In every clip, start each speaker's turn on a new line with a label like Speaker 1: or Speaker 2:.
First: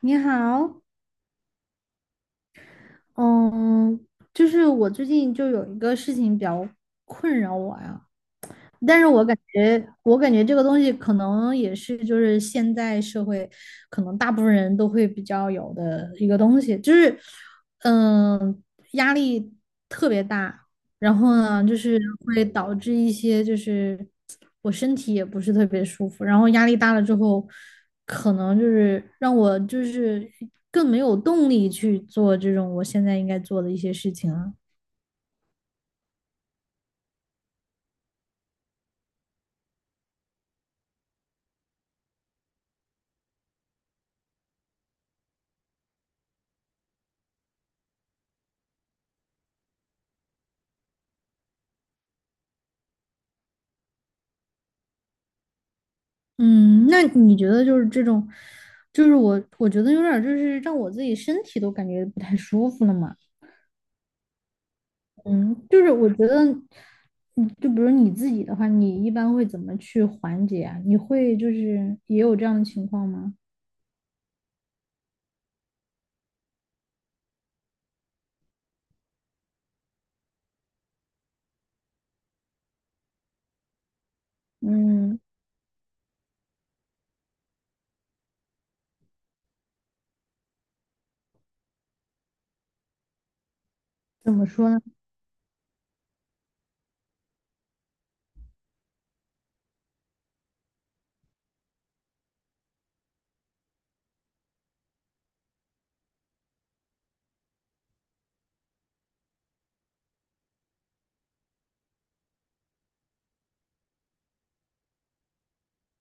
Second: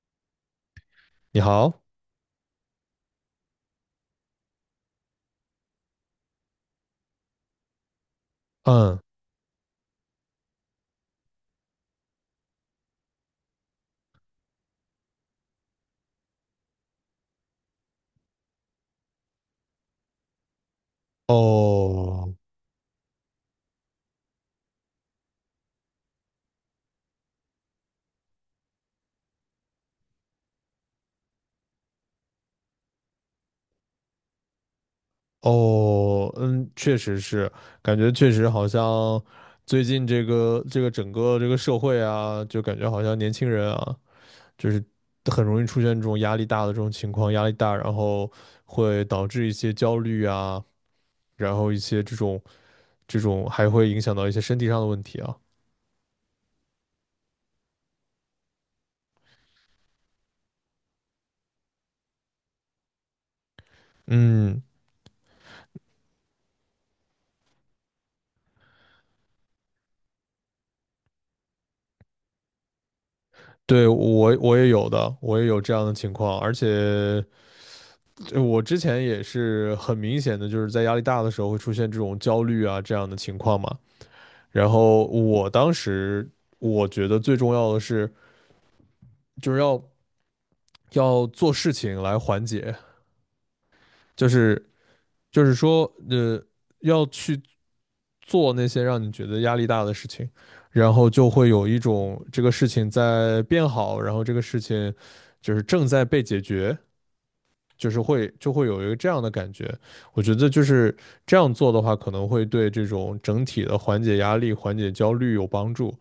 Speaker 1: 你好，
Speaker 2: 你好，
Speaker 1: 嗯，就是我最近就有一个事情比较困扰我呀，但
Speaker 2: 嗯，
Speaker 1: 是我感觉这个东西可能也是，就是现在社会可能大部分人都会比较有的一个东西，就是，嗯，压力特别大，然后呢，就是
Speaker 2: 哦，
Speaker 1: 会导致一些，就是我身体也不是特别舒服，然后压力大了之后，可能就是让我就是更没有动力去做这种我现在应该做的一些事情了。
Speaker 2: 哦，嗯，确实是，感觉确实好像最近这个整个这个社会啊，就感觉好像年轻人啊，就是很容易出现这种压力大的这种情况，压力大，然后会导致一些焦虑啊，然后一些这种还会影响到一些身体上的问题啊。
Speaker 1: 嗯，那你觉得就是这种，就是我觉得有点儿就是让我自己身体都感觉不太舒服了嘛。
Speaker 2: 嗯，
Speaker 1: 嗯，就是我觉得，就比如你自己的话，你一般会怎么去缓解啊？你会就是也有这样的情况吗？
Speaker 2: 对，我也有的，我也有这样的情况，而且。我之前也是很明显的，就是在压力大的时候会出现这种焦虑啊这样的情况嘛。然后
Speaker 1: 嗯，
Speaker 2: 我当时我觉得最重要的是，就是要做事情来缓解，就
Speaker 1: 怎么说
Speaker 2: 是
Speaker 1: 呢？
Speaker 2: 就是说，呃，要去做那些让你觉得压力大的事情，然后就会有一种这个事情在变好，然后这个事情就是正在被解决就是会就会有一个这样的感觉。我觉得就是这样做的话，可能会对这种整体的缓解压力、缓解焦虑有帮助。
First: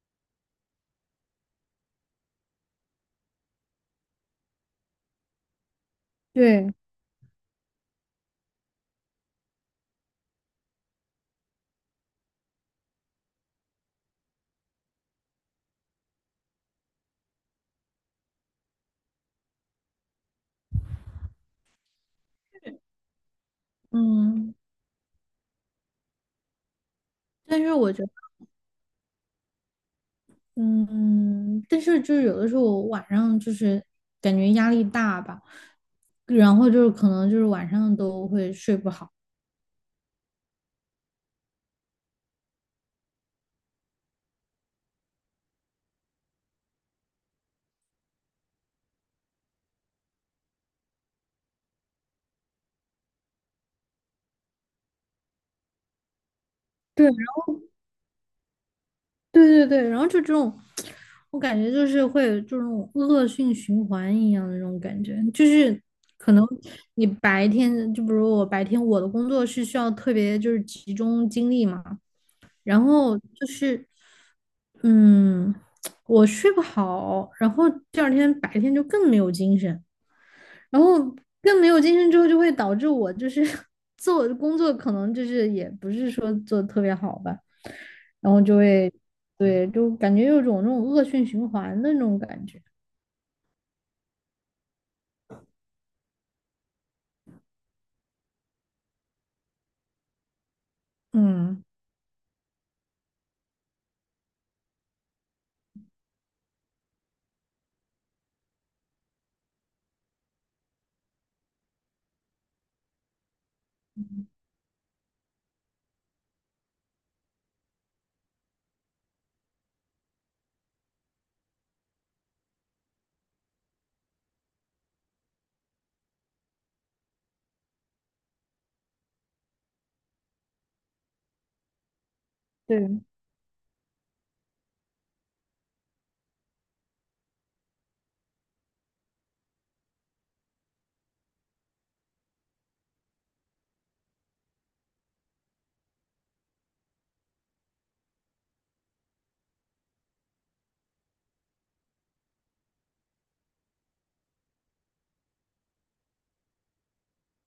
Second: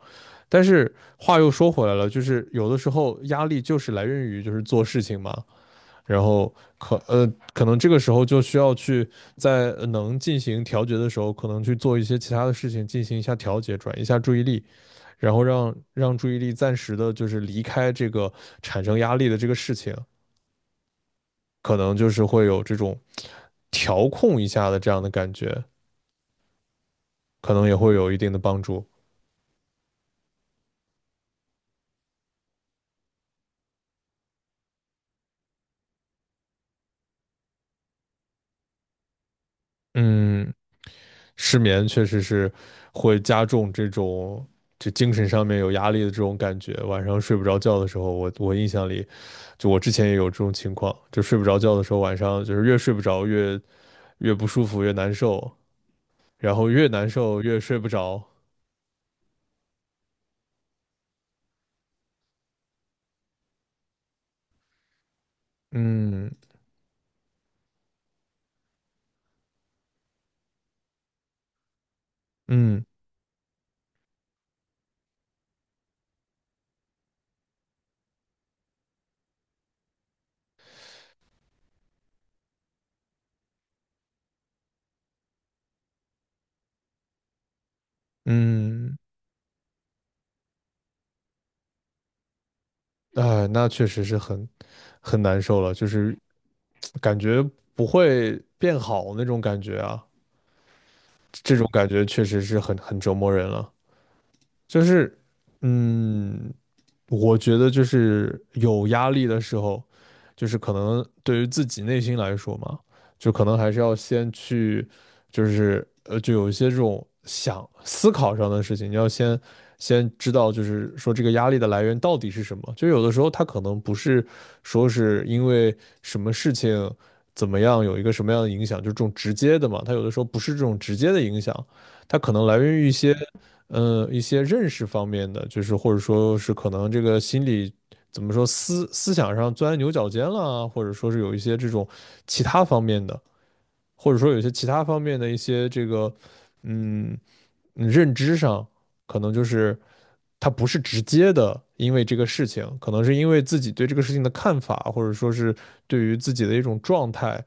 Speaker 2: 但是话又说回来了，就是有的时候压力就是来源于就是做事情嘛，然后
Speaker 1: 对，
Speaker 2: 可能这个时候就需要去在能进行调节的时候，可能去做一些其他的事情进行一下调节，转移一下注意力，然后让注意力暂时的就是离开这个产生压力的这个事情，可能就是会有这种调控一
Speaker 1: 嗯，
Speaker 2: 下的这样的感觉，可
Speaker 1: 但
Speaker 2: 能
Speaker 1: 是
Speaker 2: 也
Speaker 1: 我
Speaker 2: 会
Speaker 1: 觉得，
Speaker 2: 有一定的帮助。
Speaker 1: 嗯，但是就是有的时候我晚上就是感觉压力大吧，然后就是可能就是晚上都会睡不好。
Speaker 2: 嗯，失眠确实是会加重这种就精神上面有压力的这种感觉。晚上睡不着觉的时候，我印象里，就我之前也有这种情况，就睡不着觉的时候，晚上就是越睡不着越不舒服，越难受，然后越难
Speaker 1: 对。
Speaker 2: 受越睡不着。
Speaker 1: 对对对，然后就这种，我感觉就是会有这种恶性循环一样的那种感觉，就是
Speaker 2: 嗯
Speaker 1: 可能你白天，就比如我白天我的工作是需要特别就是集中精力嘛，然
Speaker 2: 嗯
Speaker 1: 后就是嗯，我睡不好，然后第二天白天就更没有精神。然后更没有精神之后，就会导致我就是 做工作可能就是也不是说做的特别好吧，然后就会
Speaker 2: 嗯。
Speaker 1: 对，就感觉有种那种恶性循环的那种感觉。
Speaker 2: 哎，那确实是很难受了，就是感觉不会变好那种感觉啊，这
Speaker 1: 嗯，
Speaker 2: 种感觉确实是很折磨人了。就是，嗯，我觉得就是有压力的时候，就是可能对于自己内心来说嘛，就可能还是要先去，就是就有一些这种思考上的事情，你要先知道，就是说这个压力的来源到底是什么。就有的时候它可能不是说是因为什么事情怎么样有一个什么样的影响，就这种直接的嘛，它有的时候不是这种直接的影响，它可能来源于一
Speaker 1: 对，
Speaker 2: 些。一些认识方面的，就是或者说是可能这个心理怎么说思想上钻牛角尖了啊或者说是有一些这种其他方面的，或者说有些其他方面的一些这个，嗯，认知上，可能就是他不是直接的因为这个事情，可能是因为自己对这个事情的看法，或者说是对于自己的一种状态，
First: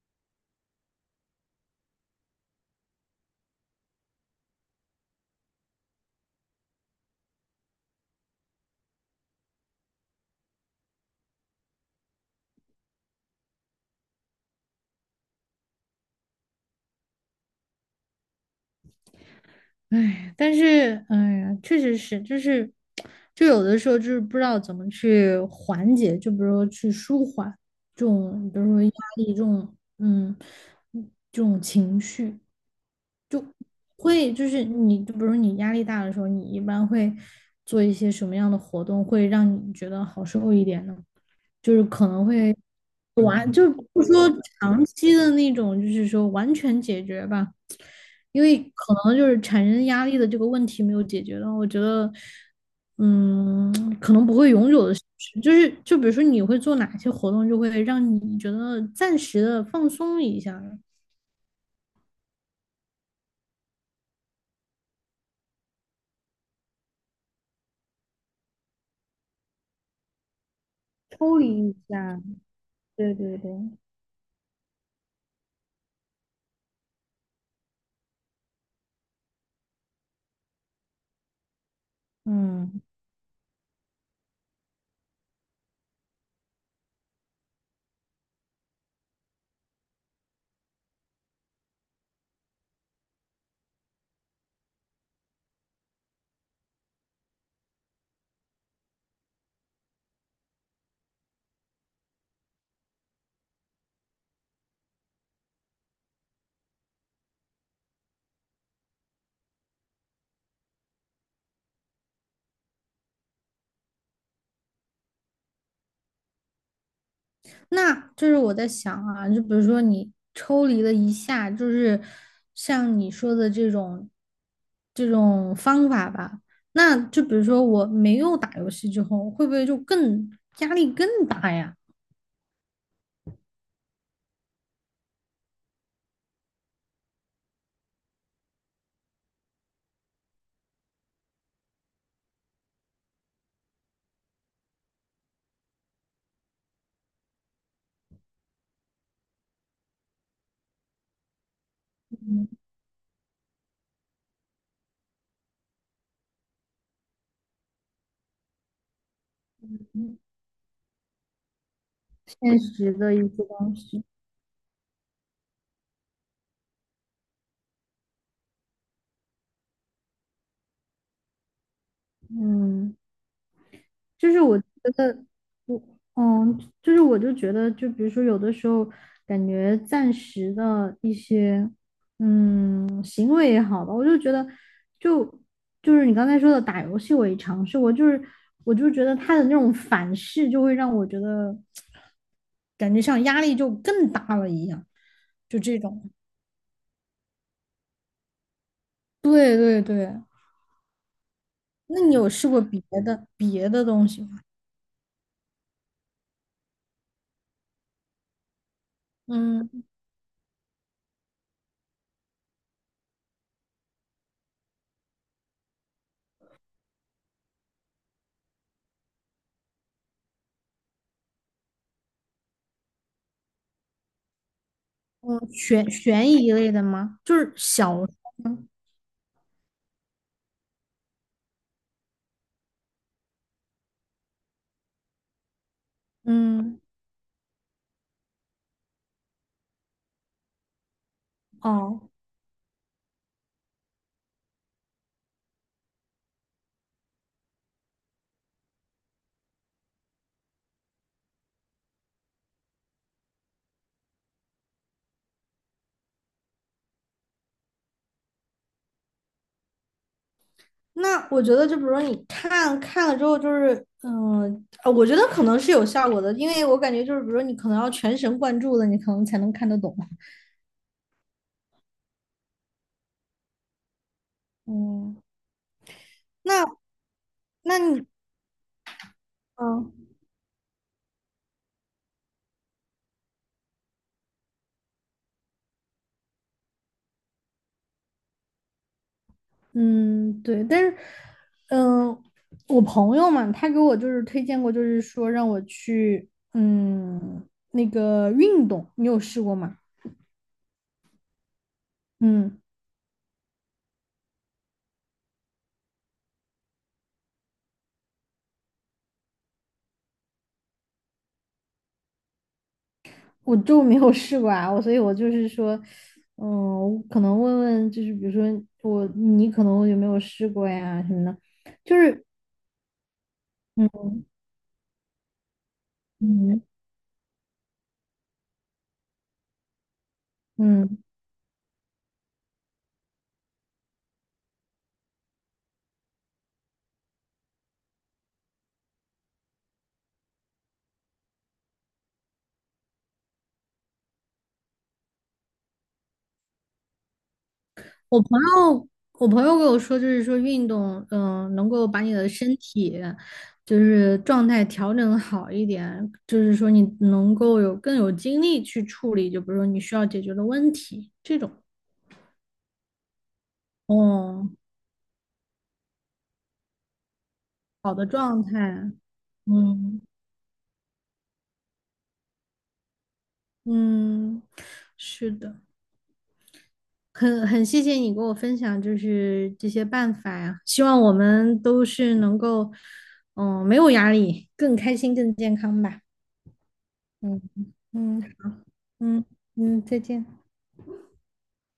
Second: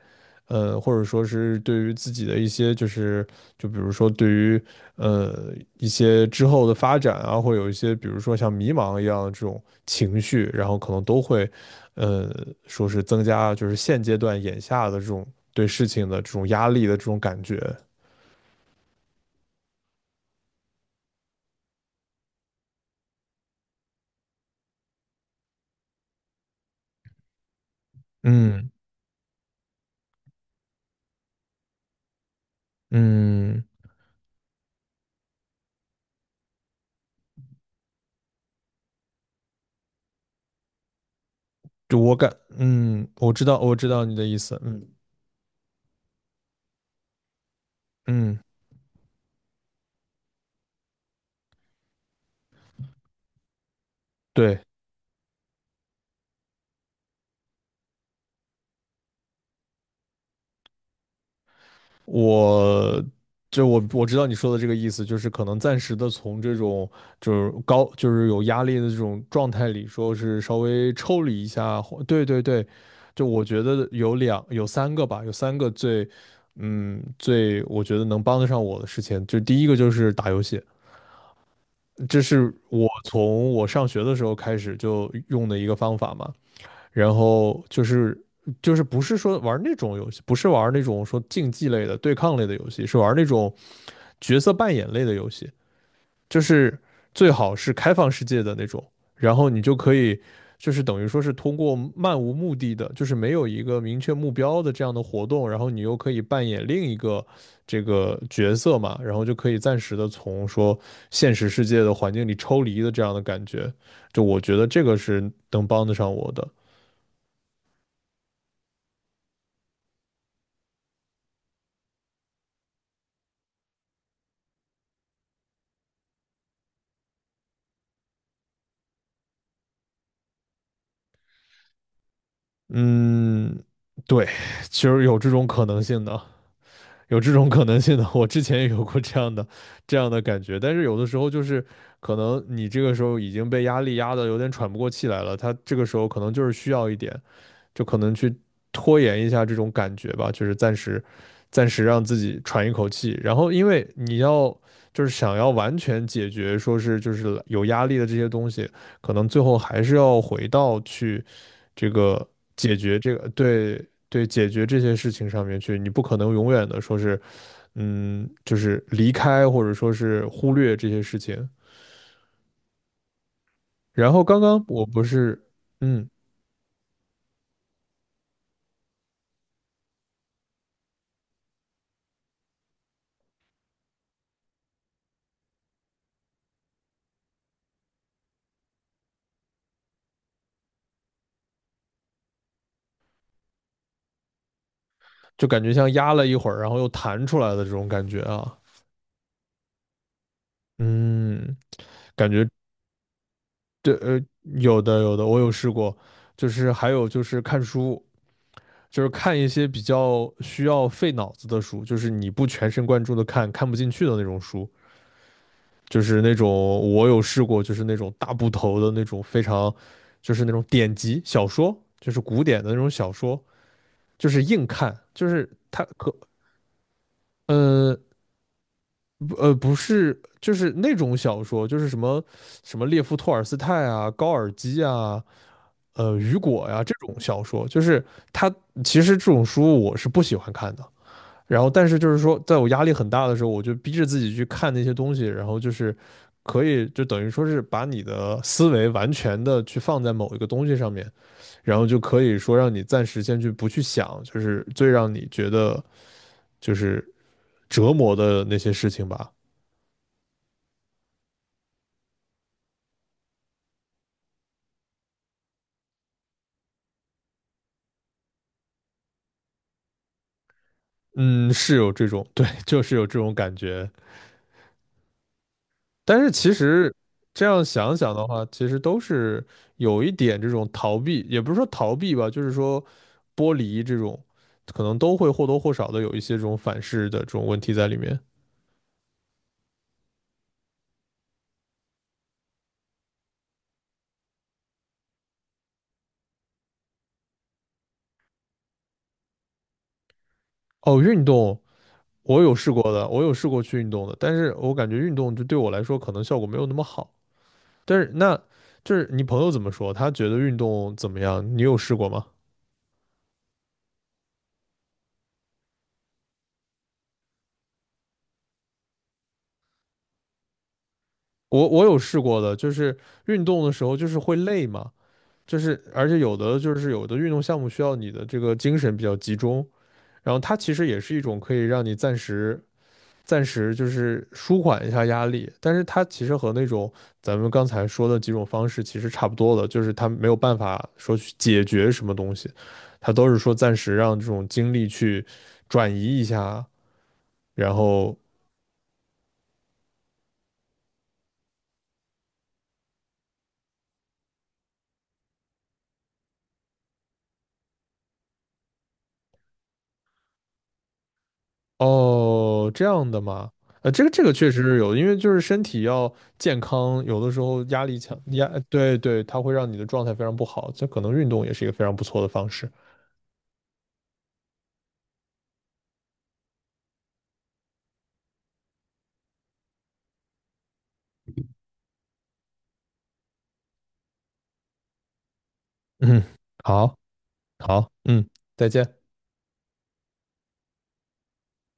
Speaker 2: 或者说是对于自己的一些就是就比如说对于呃一些之后的发展啊，会有一些比如说像迷茫一样的这种情绪，然后可能都会。呃，说是增加就是现阶段眼下的这种对事情的这种压力的这种感觉。
Speaker 1: 哎，但是哎呀，确实是，就是就有的时候就是不知道怎么去缓解，就比如说去舒缓这种，比如
Speaker 2: 嗯
Speaker 1: 说压力这种，这种情绪。
Speaker 2: 嗯，
Speaker 1: 会就是你，就比如你压力大的时候，你一般会做一些什么样的活动，会让你觉得好受一点呢？就是
Speaker 2: 就
Speaker 1: 可
Speaker 2: 我
Speaker 1: 能
Speaker 2: 感，
Speaker 1: 会
Speaker 2: 嗯，我知
Speaker 1: 完，
Speaker 2: 道
Speaker 1: 就
Speaker 2: 我知
Speaker 1: 不
Speaker 2: 道你的
Speaker 1: 说
Speaker 2: 意思。
Speaker 1: 长
Speaker 2: 嗯
Speaker 1: 期的那种，就是说完全解决吧，
Speaker 2: 嗯，
Speaker 1: 因为可能就是产生压力的这个问题没有解决到，我觉得，嗯，可能不会
Speaker 2: 对，
Speaker 1: 永久的消失。就是就比如说你会做哪些活动，就会让你觉得暂时的放松一下，
Speaker 2: 我就我我知道你说的这个意思，就是可能暂时的从这种就是高就是有压力的这种状态里，说是稍微抽
Speaker 1: 抽
Speaker 2: 离一
Speaker 1: 离一
Speaker 2: 下。
Speaker 1: 下。
Speaker 2: 对对对，
Speaker 1: 对
Speaker 2: 就
Speaker 1: 对
Speaker 2: 我
Speaker 1: 对。
Speaker 2: 觉得有三个吧，有三个最我觉得能帮得上我的事情，就第一个就是打游戏，这是
Speaker 1: 嗯，
Speaker 2: 我从我上学的时候开始就用的一个方法嘛。然后就是不是说玩那种游戏，不是玩那种说竞技类的、对抗类的游戏，是玩那种角色扮演类的游戏，就是最好是开放世界的那种，然后你就可以就是等于说是通过漫无目的的，就是没有一个明确目标的这样的活动，然后你又可以扮演另一个这个角色嘛，然后就可以暂时的从说现实世界的环境里抽离的这样的感觉，就我觉得这个是能帮得上我的。
Speaker 1: 那就是我在想啊，就比如说你抽离了一下，就是像你说的这种方法吧，那就比如说我没有打游戏之后，会不会就更压力更大呀？
Speaker 2: 嗯，对，其实有这种可能性的，有这种可能性的。我之前也有过这样的感觉，但是有的时候就是可能你这个时候已经被压力压得有点喘不过气来了，他这个时候可能就是需要一点。就可能去拖延一下这种感觉吧，就是暂时让自己
Speaker 1: 嗯，
Speaker 2: 喘一口气。然后，因为你要就是想要完全解决，说是就是有压力的这些东西，可能最后还是要回到去这个
Speaker 1: 现
Speaker 2: 解
Speaker 1: 实
Speaker 2: 决
Speaker 1: 的
Speaker 2: 这
Speaker 1: 一
Speaker 2: 个
Speaker 1: 些东
Speaker 2: 对
Speaker 1: 西，
Speaker 2: 对解决这些事情上面去。你不可能永远的说是就是离开或者说是忽略这些事情。
Speaker 1: 嗯。
Speaker 2: 然后
Speaker 1: 就是
Speaker 2: 刚
Speaker 1: 我
Speaker 2: 刚
Speaker 1: 觉
Speaker 2: 我不
Speaker 1: 得，
Speaker 2: 是
Speaker 1: 我
Speaker 2: 嗯，
Speaker 1: 就是我就觉得，就比如说有的时候感觉暂时的一些行为也好吧，我就觉得就就是你刚才说的打游戏，我也尝试过，就是我就觉得他的那种反噬就会让我觉得感觉像压力就更大了一样，
Speaker 2: 就
Speaker 1: 就
Speaker 2: 感觉
Speaker 1: 这
Speaker 2: 像
Speaker 1: 种。
Speaker 2: 压了一会儿，然后又弹出来的这种感觉啊。
Speaker 1: 对对对，
Speaker 2: 嗯，
Speaker 1: 那你有
Speaker 2: 感
Speaker 1: 试
Speaker 2: 觉
Speaker 1: 过别的
Speaker 2: 这
Speaker 1: 东
Speaker 2: 呃
Speaker 1: 西吗？
Speaker 2: 有的有的，我有试过，就是还有就是看书，就是看一些比
Speaker 1: 嗯，
Speaker 2: 较需要费脑子的书，就是你不全神贯注的看，看不进去的那种书，就是那种我有试过，就是那种大部头的那种非常，就是那种典籍小说，就是古典的那种小说，就是硬看，就
Speaker 1: 嗯，
Speaker 2: 是它
Speaker 1: 悬
Speaker 2: 可
Speaker 1: 悬疑类的吗？就是
Speaker 2: 呃
Speaker 1: 小
Speaker 2: 不呃不是，就是那种小说，就是什么什么列夫·托尔斯泰啊、高尔基啊。雨果
Speaker 1: 嗯，
Speaker 2: 呀这种小说，就是他其实这种书我是不喜欢看的。然后，但是
Speaker 1: 哦，
Speaker 2: 就是说，在我压力很大的时候，我就逼着自己去看那些东西，然后就是可以就等于说是把你的思维完全的去放在某一个东西上面，然后就可以说让你暂时先去不去想，就是最让你觉得就是折磨的那些事情吧。
Speaker 1: 那我觉得就比如说你看看了之后，就是嗯、呃我觉得可能是有效果的，因为我感觉就是比如说你可能要全神贯注的，你可能才能看得懂。
Speaker 2: 嗯，是有这种，对，就是有这种感觉。
Speaker 1: 嗯，
Speaker 2: 但是其
Speaker 1: 那
Speaker 2: 实这样
Speaker 1: 那
Speaker 2: 想
Speaker 1: 你
Speaker 2: 想的话，其实都是有
Speaker 1: 嗯
Speaker 2: 一点这种逃避，也不是说逃避吧，就是说剥离这种，可能都会或多或少的有一些这种反噬的这种问题在里面。
Speaker 1: 嗯对，但是嗯、我朋友嘛，他给我就是推荐过，就是说让我去那个运动，你有试过吗？
Speaker 2: 哦，运动我有
Speaker 1: 嗯。
Speaker 2: 试过的，我有试过去运动的，但是我感觉运动就对我来说可能效果没有那么好。但是那就是你朋友怎么说？他觉得运动怎么样？你有试过吗？
Speaker 1: 我就没有试过啊，所以我就是说，我可能问问，就是比如说你可能有没有试过呀什么的，
Speaker 2: 我
Speaker 1: 就
Speaker 2: 有试
Speaker 1: 是
Speaker 2: 过的，就是运动的时候就
Speaker 1: 嗯
Speaker 2: 是会累嘛。就是而且有的
Speaker 1: 嗯
Speaker 2: 就是有的运动项目需要你的这个精神比较集中，然后它其实
Speaker 1: 嗯，
Speaker 2: 也是一种可以让你暂时就是舒缓一下压力，但是它其实和那种咱们刚才说的几种方式其实差不多的，就是它没有办法说去解决什么东西，它都是说暂时让这种精力去转移一下，然后
Speaker 1: 我朋友我朋友跟我说，就是说运动，能够把你的身体就是状态调整好一点，就是说你能够有更有精力去处理，就比如说你需要解决的问题这种，
Speaker 2: 哦，这样的嘛，这个
Speaker 1: 哦，
Speaker 2: 确实是有的因为就是身体要健康，有的时候压
Speaker 1: 好
Speaker 2: 力
Speaker 1: 的
Speaker 2: 强，
Speaker 1: 状态，
Speaker 2: 对对，它会让你的
Speaker 1: 嗯
Speaker 2: 状态非常不好，这可能运动也是一个非常不错的方式。
Speaker 1: 嗯，是的。很谢谢你给我分享，就是这些办法呀，希望我们都是能够，没有压力，更开心、更健康吧。
Speaker 2: 嗯，好，
Speaker 1: 嗯
Speaker 2: 好，
Speaker 1: 嗯
Speaker 2: 嗯，再见。
Speaker 1: 嗯嗯，再见。